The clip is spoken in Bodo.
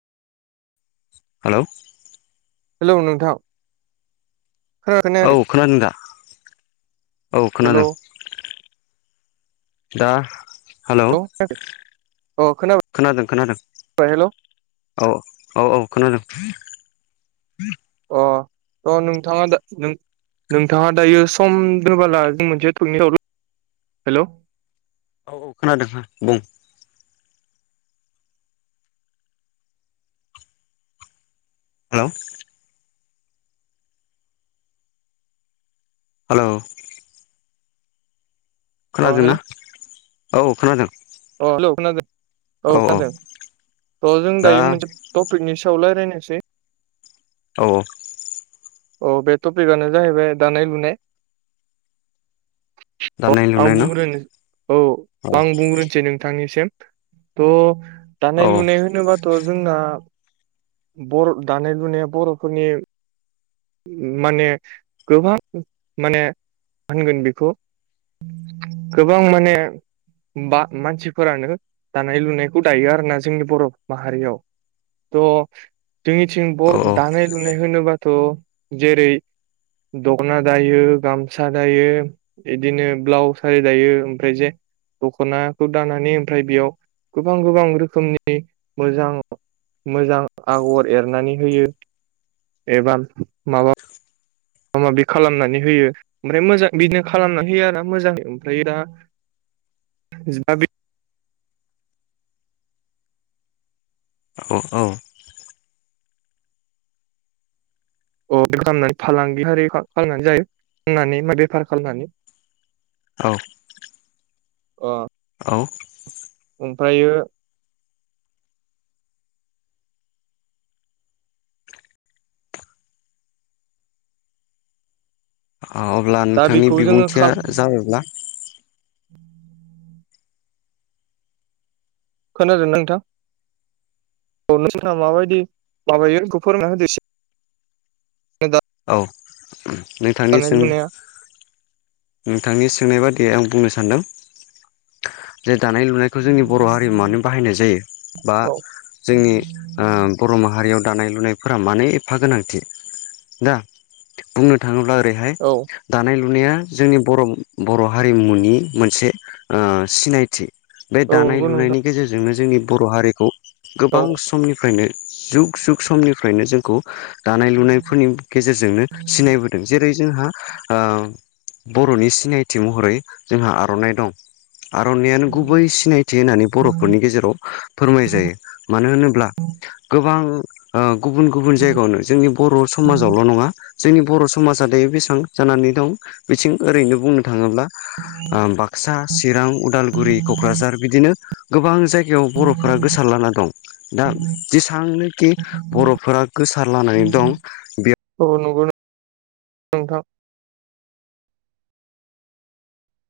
हेलौ हेलौ नोंथां औ [unintelligible] खोनादों दा औ हेलौ खोनादों दा हेलौ अ खोनाबाय खोनादों खोनादों हेलौ औ औ औ खोनादों अ अ नोंथाङा दा नों नोंथाङा दायो सम [unintelligible] हेलौ औ औ खोनादों हो बुं हेलौ हेलौ अ खोनादोंना औ खोनादों औ हेलौ खोनादों औ खोनादों अ जों दा दायो मोनसे टपिकनि सायाव रायलायनोसै औ औ अ बे टपिकनो जाहैबाय दानाय लुनाय [unintelligible] दानाय आं लुनाय न बुंग्रोनो औ औ आं बुंग्रोनोसै नों थांनिसिम थ' औ दानाय लुनाय होनोबा थ' जोंना बर दानाय लुनाया बर'फोरनि माने गोबां माने होनगोन बेखौ गोबां माने बा मानसिफोरानो दानाय लुनायखौ दायो आरो ना जोंनि बर' माहारियाव थ' जोंनिथिं औ बर दानाय लुनाय होनोबाथ' जेरै- दख'ना दायो गामसा दायो। इदिनो ब्लाउस आरि दायो ओमफ्राय जे दख'नाखौ दानानै ओमफ्राय बेयाव गोबां गोबां रोखोमनि मोजां मोजां आगर एरनानै होयो एबा माबा माबा माबि खालामनानै होयो ओमफ्राय मोजां बिदिनो खालामनानै होयो आरोना मोजां ओमफ्राय दा [unintelligible] औ औ [unintelligible] खालामनानै जायो फाननानै मा बेफार खालामनानै औ अ औ। ओमफ्रायो ओ अब्ला दा नोंथांनि बेखौ जोङो बिबुंथिया खाल जाबायब्ला खोनादोंना नोंथां औ नोंसाहा माबायदि माबायो बेखौ फोरमायना होदो एसे [unintelligible] औ दानाय नोंथांनिसिम लुनाया नोंथांनि सोंनाय बादियै आं बुंनो सानदों। जे दानाय लुनायखौ जोंनि बर' हारियाव मानो बाहायनाय जायो बा औ जोंनि ओ बर' माहारियाव दानाय लुनायफोरा मानो एफा गोनांथि दा बुंनो थाङोब्ला ओरैहाय औ दानाय लुनाया जोंनि बर' बर' हारिमुनि मोनसे ओ सिनायथि बे औ दानाय नंगौ लुनायनि नोंथां गेजेरजोंनो जोंनि बर' हारिखौ औ गोबां समनिफ्रायनो जुग सुख समनिफ्रायनो जोंखौ दानाय लुनायफोरनि गेजेरजोंनो सिनायबोदों जेरै जोंहा ओ बर'नि सिनायथि महरै जोंहा आर'नाइ दं आर'नायानो गुबै सिनाय थि होननानै बर'फोरनि गेजेराव फोरमाय जायो मानो होनोब्ला गोबां ओ गुबुन गुबुन जायगायावनो जोंनि बर' समाजावल' नङा जोंनि बर' समाजा दायो बेसेबां जानानै दं बिथिं ओरैनो बुंनो थाङोब्ला ओ बाक्सा चिरां उदालगुरि क'क्राझार बिदिनो गोबां जायगायाव बर'फोरा गोसार लाना दं। दा जेसेबांनोखि बर'फोरा गोसारलानानै दं बेयाव [unintelligible] नोंथां